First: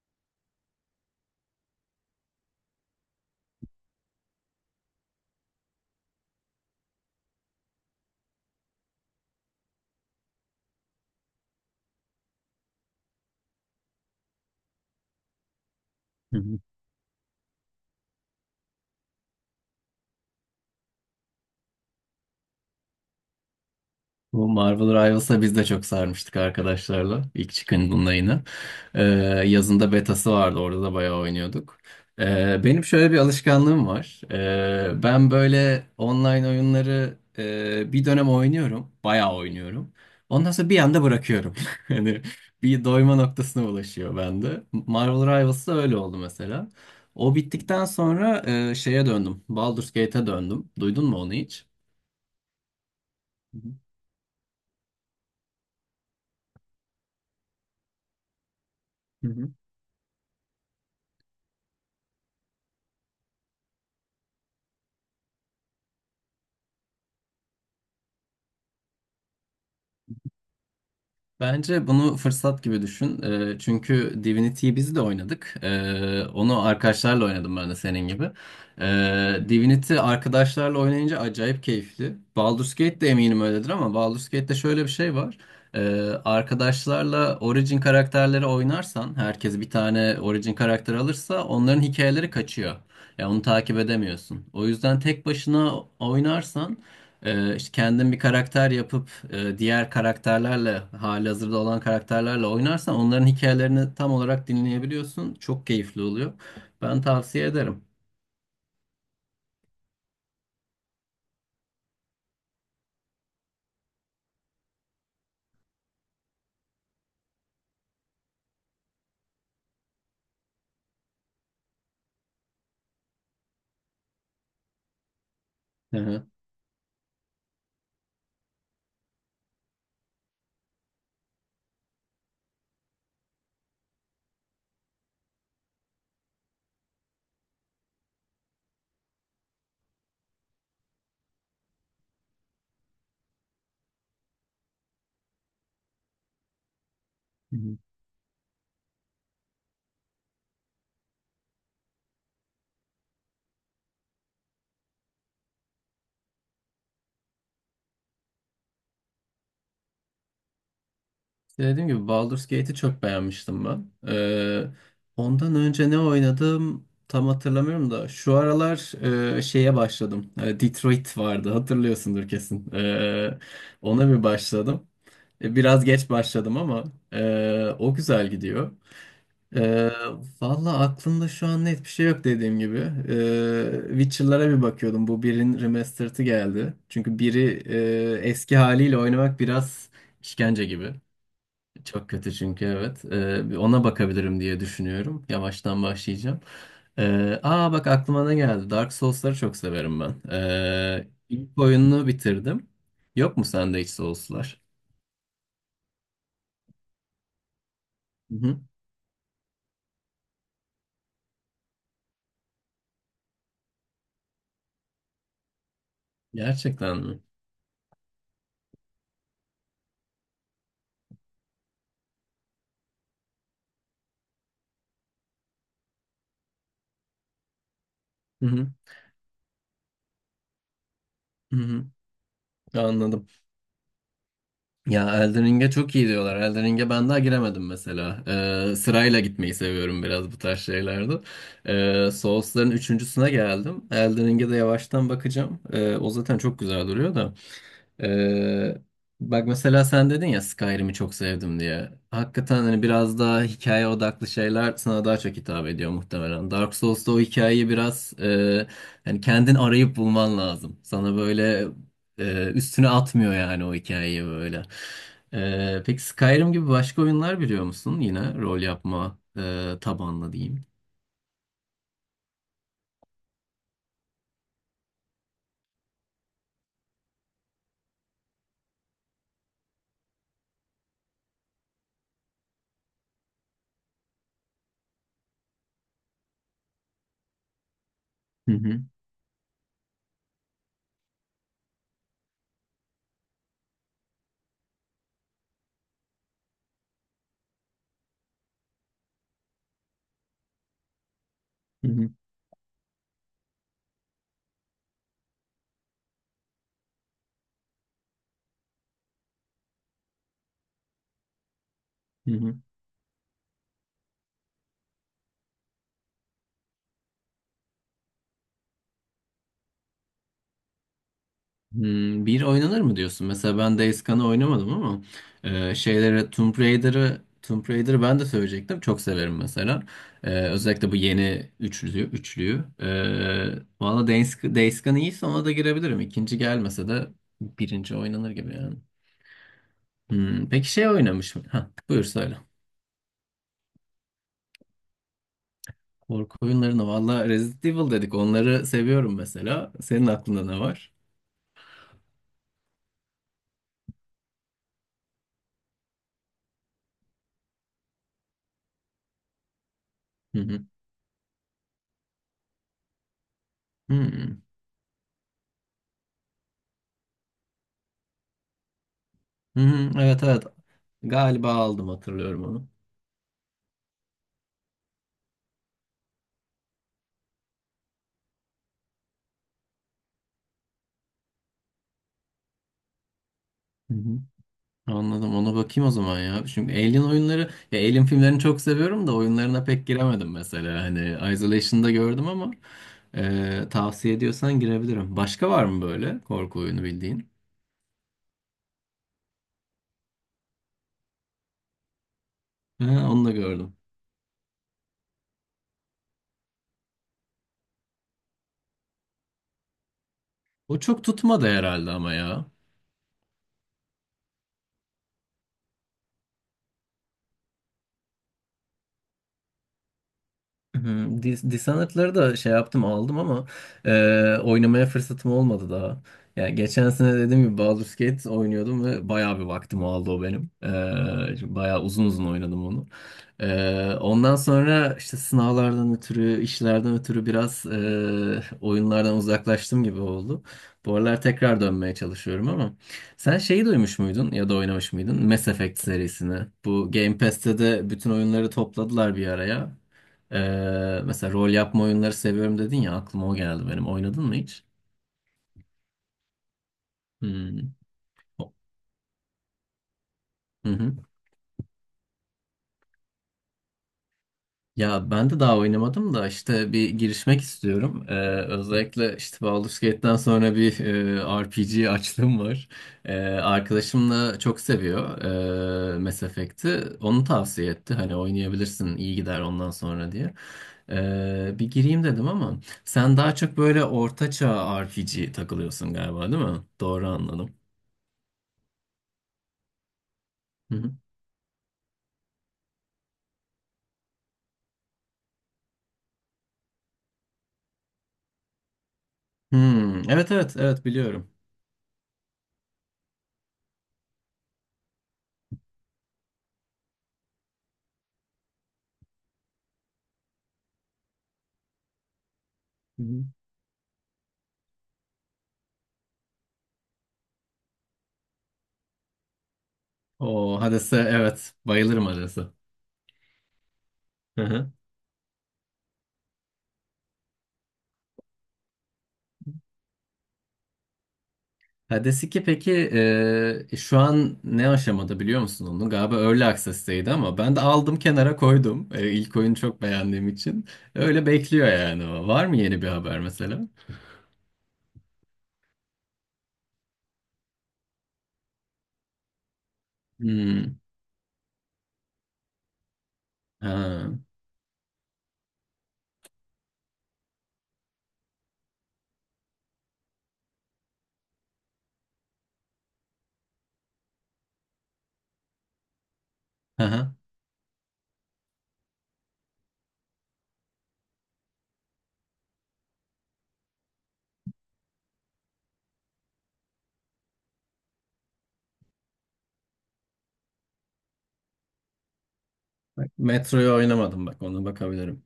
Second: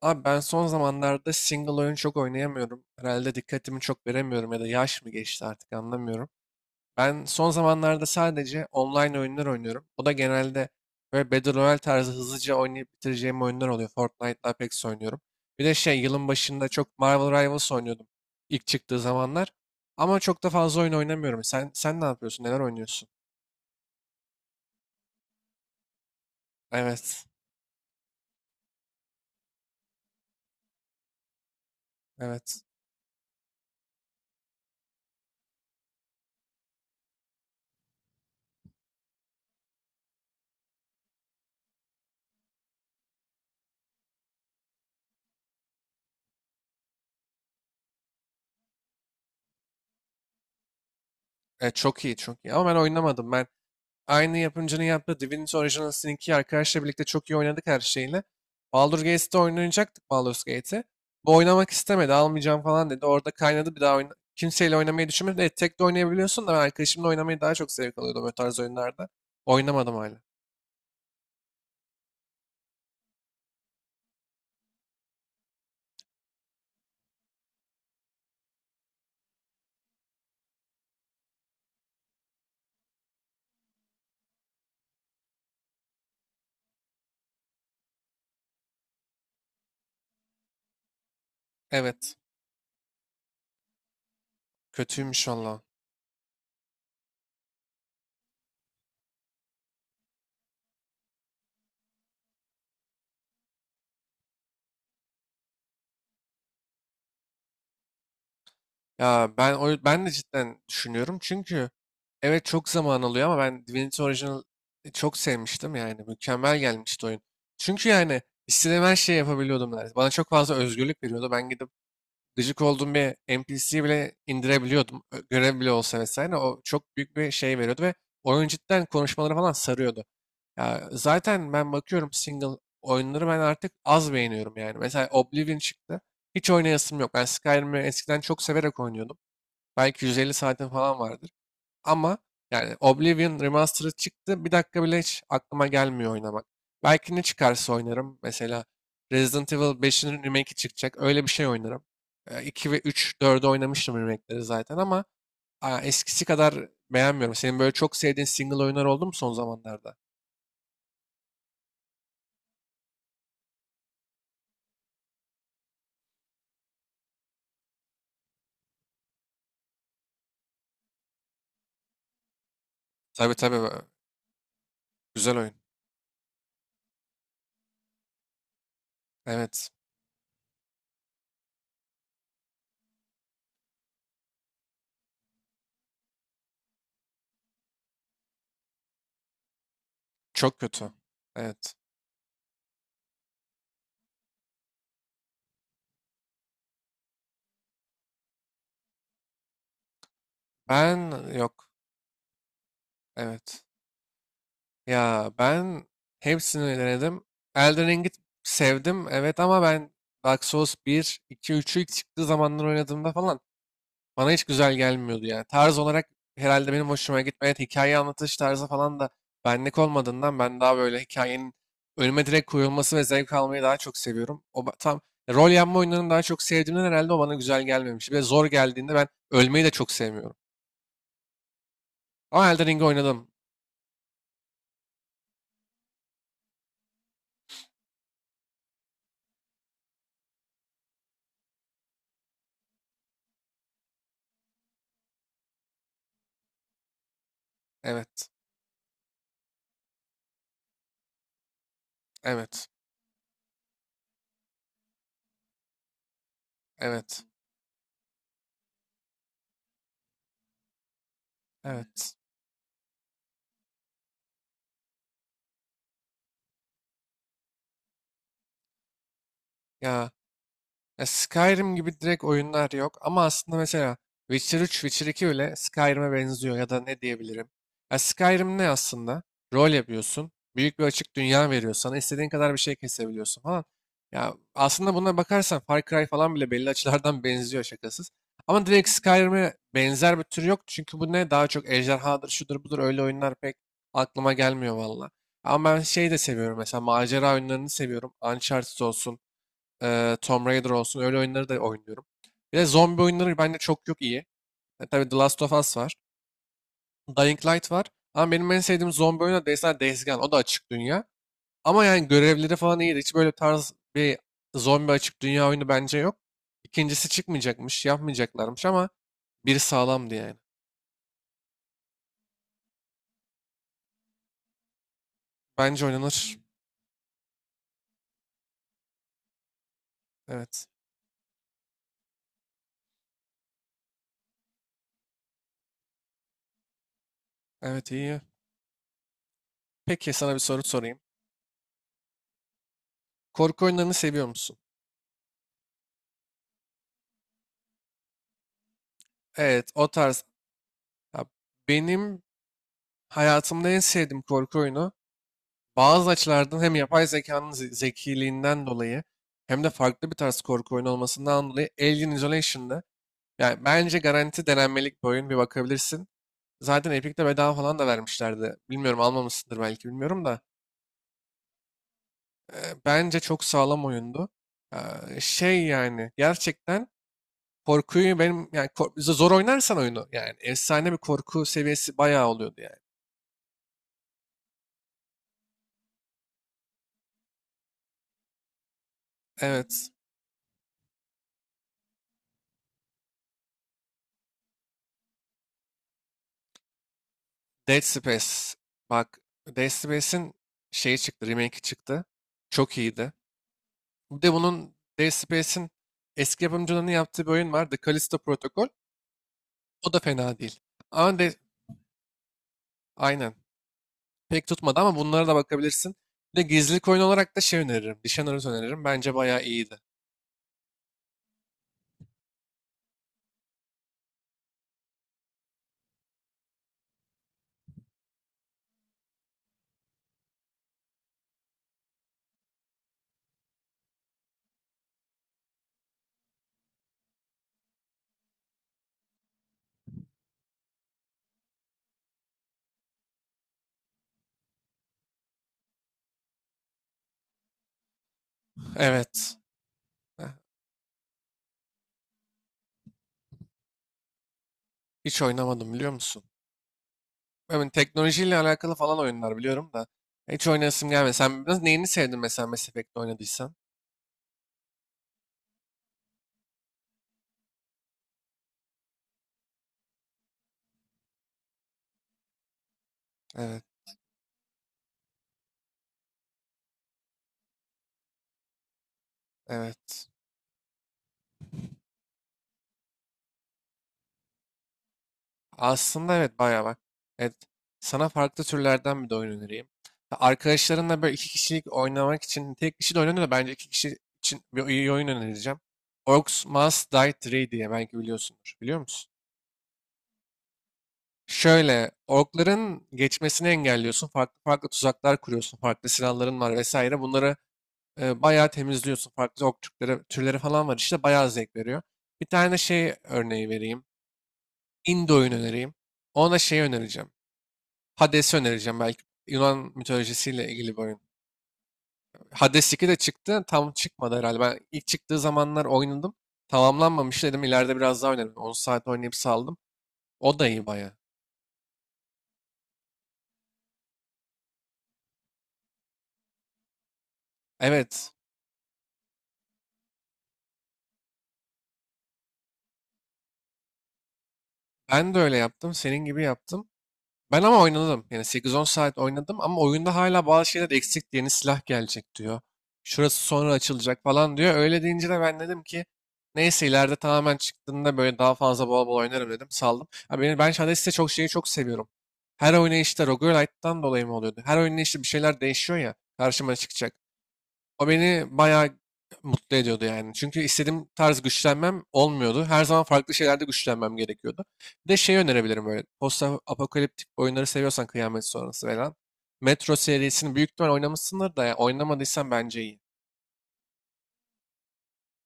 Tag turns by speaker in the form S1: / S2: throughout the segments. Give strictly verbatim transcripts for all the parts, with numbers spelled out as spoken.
S1: Abi ben son zamanlarda single oyun çok oynayamıyorum. Herhalde dikkatimi çok veremiyorum ya da yaş mı geçti artık anlamıyorum. Ben son zamanlarda sadece online oyunlar oynuyorum. O da genelde böyle Battle Royale tarzı hızlıca oynayıp bitireceğim oyunlar oluyor. Fortnite'la Apex oynuyorum. Bir de şey yılın
S2: Hı hı.
S1: başında çok Marvel Rivals oynuyordum ilk çıktığı zamanlar. Ama çok da fazla oyun oynamıyorum. Sen sen ne yapıyorsun? Neler oynuyorsun?
S2: Bu Marvel Rivals'a biz de çok sarmıştık arkadaşlarla.
S1: Evet.
S2: İlk çıkandığında yine. Ee, Yazında betası vardı. Orada da bayağı oynuyorduk. Ee,
S1: Evet.
S2: benim şöyle bir alışkanlığım var. Ee, ben böyle online oyunları e, bir dönem oynuyorum. Bayağı oynuyorum. Ondan sonra bir anda bırakıyorum. Hani bir doyma noktasına ulaşıyor bende. Marvel Rivals'da öyle oldu mesela. O bittikten sonra e, şeye döndüm. Baldur's Gate'e döndüm. Duydun mu onu hiç?
S1: E, çok iyi, çok iyi. Ama ben oynamadım. Ben
S2: Hı
S1: aynı yapımcının yaptığı Divinity Original Sin ikiyi arkadaşla birlikte çok iyi oynadık her şeyle. Baldur's Gate'de
S2: hı.
S1: oynayacaktık Baldur's Gate'i. Bu oynamak istemedi, almayacağım falan dedi. Orada kaynadı bir daha oyna kimseyle oynamayı düşünmedim. Evet, tek de oynayabiliyorsun da ben arkadaşımla oynamayı daha çok zevk alıyordum o tarz oyunlarda. Oynamadım hala.
S2: Bence bunu fırsat gibi düşün. Ee, çünkü Divinity'yi biz de oynadık. Ee, onu arkadaşlarla oynadım ben de senin gibi. Ee, Divinity arkadaşlarla oynayınca acayip keyifli. Baldur's Gate de eminim öyledir ama Baldur's Gate'de şöyle bir şey var. Ee, Arkadaşlarla Origin karakterleri oynarsan, herkes bir tane Origin karakter alırsa onların
S1: Evet,
S2: hikayeleri kaçıyor. Ya onu takip edemiyorsun. O yüzden tek
S1: kötüymüş valla.
S2: başına oynarsan ee, işte kendin bir karakter yapıp e, diğer karakterlerle halihazırda olan karakterlerle oynarsan onların hikayelerini tam olarak dinleyebiliyorsun. Çok keyifli oluyor. Ben tavsiye ederim.
S1: Ya ben o, ben de cidden düşünüyorum çünkü evet çok zaman alıyor ama ben Divinity Original e, çok sevmiştim yani mükemmel gelmişti oyun. Çünkü yani istediğim her şeyi yapabiliyordum neredeyse. Bana çok fazla özgürlük veriyordu. Ben gidip gıcık olduğum bir N P C'yi bile indirebiliyordum. Ö- Görev bile
S2: Hı
S1: olsa
S2: hı.
S1: vesaire. O çok büyük bir şey veriyordu ve oyun cidden konuşmaları falan sarıyordu. Ya zaten ben bakıyorum single oyunları ben artık az beğeniyorum yani. Mesela Oblivion çıktı. Hiç oynayasım yok. Ben Skyrim'i eskiden çok severek oynuyordum. Belki yüz elli saatin falan vardır. Ama yani Oblivion Remastered çıktı. Bir dakika bile hiç aklıma gelmiyor oynamak. Belki ne
S2: Hı
S1: çıkarsa
S2: hı.
S1: oynarım. Mesela Resident Evil beşin remake'i çıkacak. Öyle bir şey oynarım. E, iki ve üç dördü oynamıştım remake'leri zaten ama a, eskisi kadar beğenmiyorum. Senin böyle çok sevdiğin single oyunlar oldu mu son zamanlarda?
S2: İşte dediğim gibi Baldur's Gate'i çok beğenmiştim ben. Ee, ondan önce ne oynadım tam hatırlamıyorum da şu aralar e, şeye başladım. E, Detroit vardı hatırlıyorsundur kesin.
S1: Tabii
S2: Ee,
S1: tabii. e,
S2: ona bir başladım.
S1: Güzel oyun.
S2: E, Biraz geç başladım ama e, o güzel gidiyor.
S1: Evet.
S2: Ee, Valla aklımda şu an net bir şey yok dediğim gibi. Ee, Witcher'lara bir bakıyordum. Bu birin remastered'ı geldi. Çünkü biri e, eski haliyle oynamak biraz
S1: Çok
S2: işkence
S1: kötü.
S2: gibi.
S1: Evet.
S2: Çok kötü çünkü evet. Ee, bir ona bakabilirim diye düşünüyorum. Yavaştan başlayacağım. Ee, aa bak aklıma ne geldi. Dark Souls'ları çok severim ben. Ee,
S1: Ben
S2: ilk
S1: yok.
S2: oyununu bitirdim. Yok mu
S1: Evet.
S2: sende hiç Souls'lar?
S1: Ya ben hepsini denedim. Elden Ring'i
S2: Hı hı.
S1: sevdim evet ama ben Dark Souls bir, iki, üçü ilk çıktığı zamanlar oynadığımda falan bana hiç güzel gelmiyordu yani. Tarz olarak herhalde benim
S2: Gerçekten mi?
S1: hoşuma gitmedi. Hikaye anlatış tarzı falan da benlik olmadığından ben daha böyle hikayenin önüme direkt koyulması ve zevk almayı daha çok seviyorum. O ba- tam rol yapma oyunlarını daha çok sevdiğimden herhalde o bana güzel gelmemiş. Bir de zor
S2: Hı hı.
S1: geldiğinde ben ölmeyi de çok sevmiyorum.
S2: Hı hı.
S1: Ama Elden Ring'i oynadım.
S2: Anladım. Ya Elden Ring'e çok iyi diyorlar. Elden Ring'e ben daha giremedim mesela. Ee, sırayla gitmeyi seviyorum biraz bu tarz şeylerde. Ee, Souls'ların üçüncüsüne geldim. Elden Ring'e de yavaştan bakacağım. Ee, o zaten çok güzel duruyor da.
S1: Evet,
S2: Ee, Bak mesela sen dedin ya Skyrim'i çok sevdim diye. Hakikaten
S1: evet,
S2: hani biraz daha hikaye odaklı şeyler sana daha çok hitap ediyor muhtemelen. Dark Souls'ta o
S1: evet,
S2: hikayeyi biraz e, hani kendin arayıp bulman lazım. Sana böyle
S1: evet.
S2: e, üstüne atmıyor yani o hikayeyi böyle. Ee, peki Skyrim gibi başka oyunlar biliyor musun? Yine rol yapma e,
S1: Ya.
S2: tabanlı diyeyim.
S1: Ya Skyrim gibi direkt oyunlar yok ama aslında mesela Witcher üç, Witcher iki bile Skyrim'e benziyor ya da ne diyebilirim. Ya Skyrim ne aslında? Rol yapıyorsun. Büyük bir açık dünya veriyor sana. İstediğin kadar bir şey kesebiliyorsun falan. Ya aslında buna bakarsan Far Cry falan bile belli açılardan benziyor şakasız.
S2: Hı
S1: Ama
S2: hı,
S1: direkt Skyrim'e benzer bir tür yok. Çünkü bu ne? Daha çok ejderhadır, şudur budur öyle oyunlar pek aklıma gelmiyor valla. Ama ben şey de seviyorum mesela macera oyunlarını seviyorum. Uncharted olsun. Eee, Tomb Raider olsun öyle oyunları da
S2: hı
S1: oynuyorum.
S2: hı,
S1: Bir de zombi oyunları bende çok yok iyi. E, tabii The Last of Us var. Dying Light var. Ama benim en sevdiğim zombi oyunu da mesela Days Gone. O da açık dünya. Ama yani
S2: hı hı.
S1: görevleri falan iyiydi. Hiç böyle tarz bir zombi açık dünya oyunu bence yok. İkincisi çıkmayacakmış, yapmayacaklarmış ama biri sağlamdı yani.
S2: Hmm, bir oynanır mı diyorsun? Mesela ben Days Gone'ı oynamadım ama e,
S1: Bence
S2: şeyleri
S1: oynanır.
S2: Tomb Raider'ı Tomb Raider'ı ben de söyleyecektim. Çok severim mesela. E,
S1: Evet.
S2: özellikle bu yeni üçlüyü. üçlüyü. E, valla Days, Days Gone iyiyse ona da girebilirim. İkinci gelmese de
S1: Evet
S2: birinci
S1: iyi.
S2: oynanır gibi yani.
S1: Peki sana bir
S2: Hmm,
S1: soru
S2: peki şey
S1: sorayım.
S2: oynamış mı? Ha, buyur söyle.
S1: Korku oyunlarını seviyor musun?
S2: Korku oyunlarını valla Resident Evil dedik. Onları seviyorum
S1: Evet,
S2: mesela.
S1: o
S2: Senin
S1: tarz.
S2: aklında ne var?
S1: Ya benim hayatımda en sevdiğim korku oyunu bazı açılardan hem yapay zekanın ze- zekiliğinden dolayı hem de farklı bir
S2: Hı
S1: tarz
S2: hı.
S1: korku oyunu olmasından dolayı Alien Isolation'da yani bence
S2: Hmm.
S1: garanti denenmelik bir oyun bir bakabilirsin. Zaten Epic'te bedava falan da vermişlerdi. Bilmiyorum almamışsındır
S2: Hı
S1: belki
S2: hı. Evet,
S1: bilmiyorum da.
S2: evet. Galiba aldım, hatırlıyorum
S1: e,
S2: onu.
S1: bence çok sağlam oyundu. E, şey yani gerçekten korkuyu benim yani kor- zor oynarsan oyunu yani efsane bir korku seviyesi bayağı oluyordu yani.
S2: Hı hı. Anladım. Ona bakayım o zaman ya. Çünkü Alien oyunları, ya Alien filmlerini çok seviyorum da oyunlarına pek
S1: Evet.
S2: giremedim mesela. Hani Isolation'da gördüm ama e, tavsiye ediyorsan girebilirim. Başka var mı böyle korku oyunu bildiğin?
S1: Dead Space. Bak Dead Space'in şeyi çıktı. Remake'i çıktı. Çok
S2: Ha,
S1: iyiydi.
S2: onu da gördüm.
S1: Bir de bunun Dead Space'in eski yapımcılarının yaptığı bir oyun var. The Callisto Protocol. O da fena değil.
S2: O çok
S1: Ama de,
S2: tutmadı herhalde ama ya.
S1: aynen. pek tutmadı ama bunlara da bakabilirsin. Bir de gizlilik oyunu olarak da şey öneririm. Dishonored öneririm. Bence bayağı iyiydi.
S2: Hmm, Dis- Dishonored'ları da şey yaptım, aldım ama e, oynamaya fırsatım olmadı daha. Yani geçen sene dediğim gibi Baldur's Gate oynuyordum ve bayağı bir vaktim aldı o benim. E, çünkü bayağı uzun uzun oynadım onu. E, ondan sonra işte sınavlardan ötürü, işlerden ötürü biraz e, oyunlardan uzaklaştım gibi oldu. Bu aralar tekrar dönmeye çalışıyorum ama sen şeyi duymuş muydun ya da oynamış mıydın? Mass Effect serisini. Bu Game Pass'te de bütün oyunları topladılar bir
S1: Evet.
S2: araya.
S1: Heh,
S2: Ee, mesela rol yapma oyunları seviyorum dedin ya aklıma o geldi benim. Oynadın mı hiç?
S1: Hiç oynamadım biliyor musun? Ben
S2: Hmm.
S1: teknolojiyle
S2: O-
S1: alakalı falan oyunlar biliyorum da. Hiç
S2: Hı
S1: oynayasım
S2: hı.
S1: gelmedi. Sen biraz neyini sevdin mesela Mass Effect'te oynadıysan?
S2: Ya ben de daha oynamadım da işte bir girişmek istiyorum. Ee, özellikle işte Baldur's Gate'den sonra bir e, R P G açlığım var. Ee,
S1: Evet,
S2: arkadaşım da çok seviyor e, Mass Effect'i. Onu tavsiye etti. Hani oynayabilirsin, iyi gider ondan
S1: evet.
S2: sonra diye. Ee, bir gireyim dedim ama sen daha çok böyle ortaçağ R P G takılıyorsun
S1: Aslında
S2: galiba,
S1: evet
S2: değil mi?
S1: bayağı bak.
S2: Doğru
S1: Evet,
S2: anladım.
S1: sana farklı türlerden bir de oyun önereyim. Arkadaşlarınla böyle iki kişilik oynamak için tek kişi de oynanıyor da bence iki kişi için bir iyi oyun önereceğim. Orcs Must Die üç diye belki biliyorsundur. Biliyor musun?
S2: Hmm, evet evet evet biliyorum.
S1: Şöyle orkların geçmesini engelliyorsun. Farklı farklı tuzaklar kuruyorsun. Farklı silahların var vesaire. Bunları e, bayağı temizliyorsun. Farklı ork türleri, türleri falan var işte. Bayağı zevk veriyor. Bir tane şey
S2: Hı hı.
S1: örneği vereyim. Indie oyun önereyim. Ona şey önereceğim. Hades'i önereceğim belki. Yunan mitolojisiyle
S2: O
S1: ilgili bir
S2: Hades'e
S1: oyun.
S2: evet, bayılırım Hades'e.
S1: Hades iki de çıktı. Tam çıkmadı herhalde.
S2: Hı
S1: Ben
S2: hı.
S1: ilk çıktığı zamanlar oynadım. Tamamlanmamış dedim. İleride biraz daha oynarım. On saat oynayıp saldım. O da iyi baya.
S2: Hades iki peki e, şu an ne aşamada biliyor musun onu? Galiba Early Access'teydi ama ben de aldım
S1: Evet.
S2: kenara koydum. E, ilk oyunu çok beğendiğim için. Öyle bekliyor yani o. Var mı yeni bir haber mesela?
S1: Ben de öyle yaptım. Senin gibi yaptım. Ben ama oynadım. Yani sekiz on saat oynadım ama oyunda hala bazı şeyler
S2: Hmm.
S1: eksik. Yeni silah gelecek diyor. Şurası sonra açılacak
S2: Ha.
S1: falan diyor. Öyle deyince de ben dedim ki neyse ileride tamamen çıktığında böyle daha fazla bol bol oynarım dedim. Saldım. Ha, beni, ben Shadows'te çok şeyi çok seviyorum. Her oynayışta Roguelite'dan dolayı mı oluyordu? Her oynayışta bir şeyler değişiyor ya. Karşıma
S2: Hı
S1: çıkacak.
S2: hı.
S1: O beni bayağı mutlu ediyordu yani. Çünkü istediğim tarz güçlenmem olmuyordu. Her zaman farklı şeylerde güçlenmem gerekiyordu. Bir de şey önerebilirim böyle. Post apokaliptik oyunları seviyorsan kıyamet sonrası falan. Metro serisini büyük ihtimal oynamışsındır da ya oynamadıysan bence iyi.
S2: Bak, Metro'yu oynamadım, bak ona bakabilirim.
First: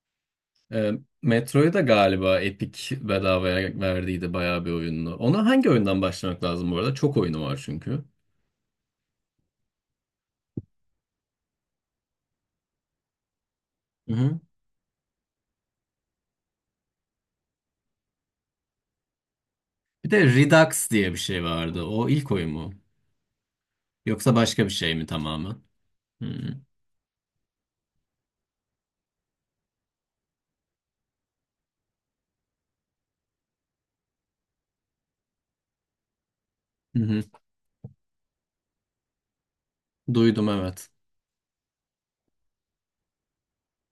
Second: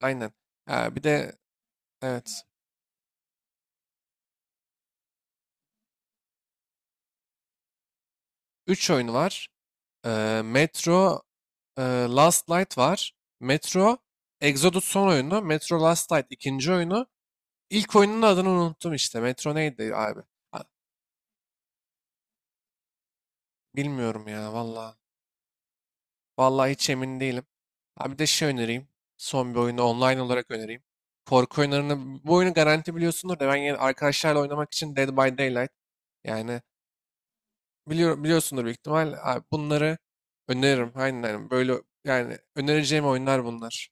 S1: Aynen.
S2: E,
S1: Ha, bir de
S2: Metro'yu da galiba
S1: evet.
S2: Epic bedavaya verdiydi bayağı bir oyununu. Ona hangi oyundan başlamak lazım bu arada? Çok oyunu var çünkü.
S1: üç oyun var. Ee, Metro e, Last Light var. Metro
S2: Hı hı.
S1: Exodus son oyunu. Metro Last Light ikinci oyunu. İlk oyunun adını unuttum işte. Metro neydi
S2: Bir
S1: abi?
S2: de Redux diye bir şey vardı. O ilk oyun mu?
S1: Bilmiyorum
S2: Yoksa
S1: ya
S2: başka bir şey
S1: valla.
S2: mi tamamen? Hı hı.
S1: Valla hiç emin değilim. Ha bir de şey önereyim. Son bir oyunu online olarak önereyim. Korku oyunlarını, bu oyunu garanti biliyorsundur da ben yine arkadaşlarla oynamak için Dead by Daylight. Yani
S2: Hı hı.
S1: biliyor, biliyorsundur büyük ihtimal. Abi bunları
S2: Duydum evet.
S1: öneririm. Aynen, aynen. böyle yani önereceğim oyunlar bunlar.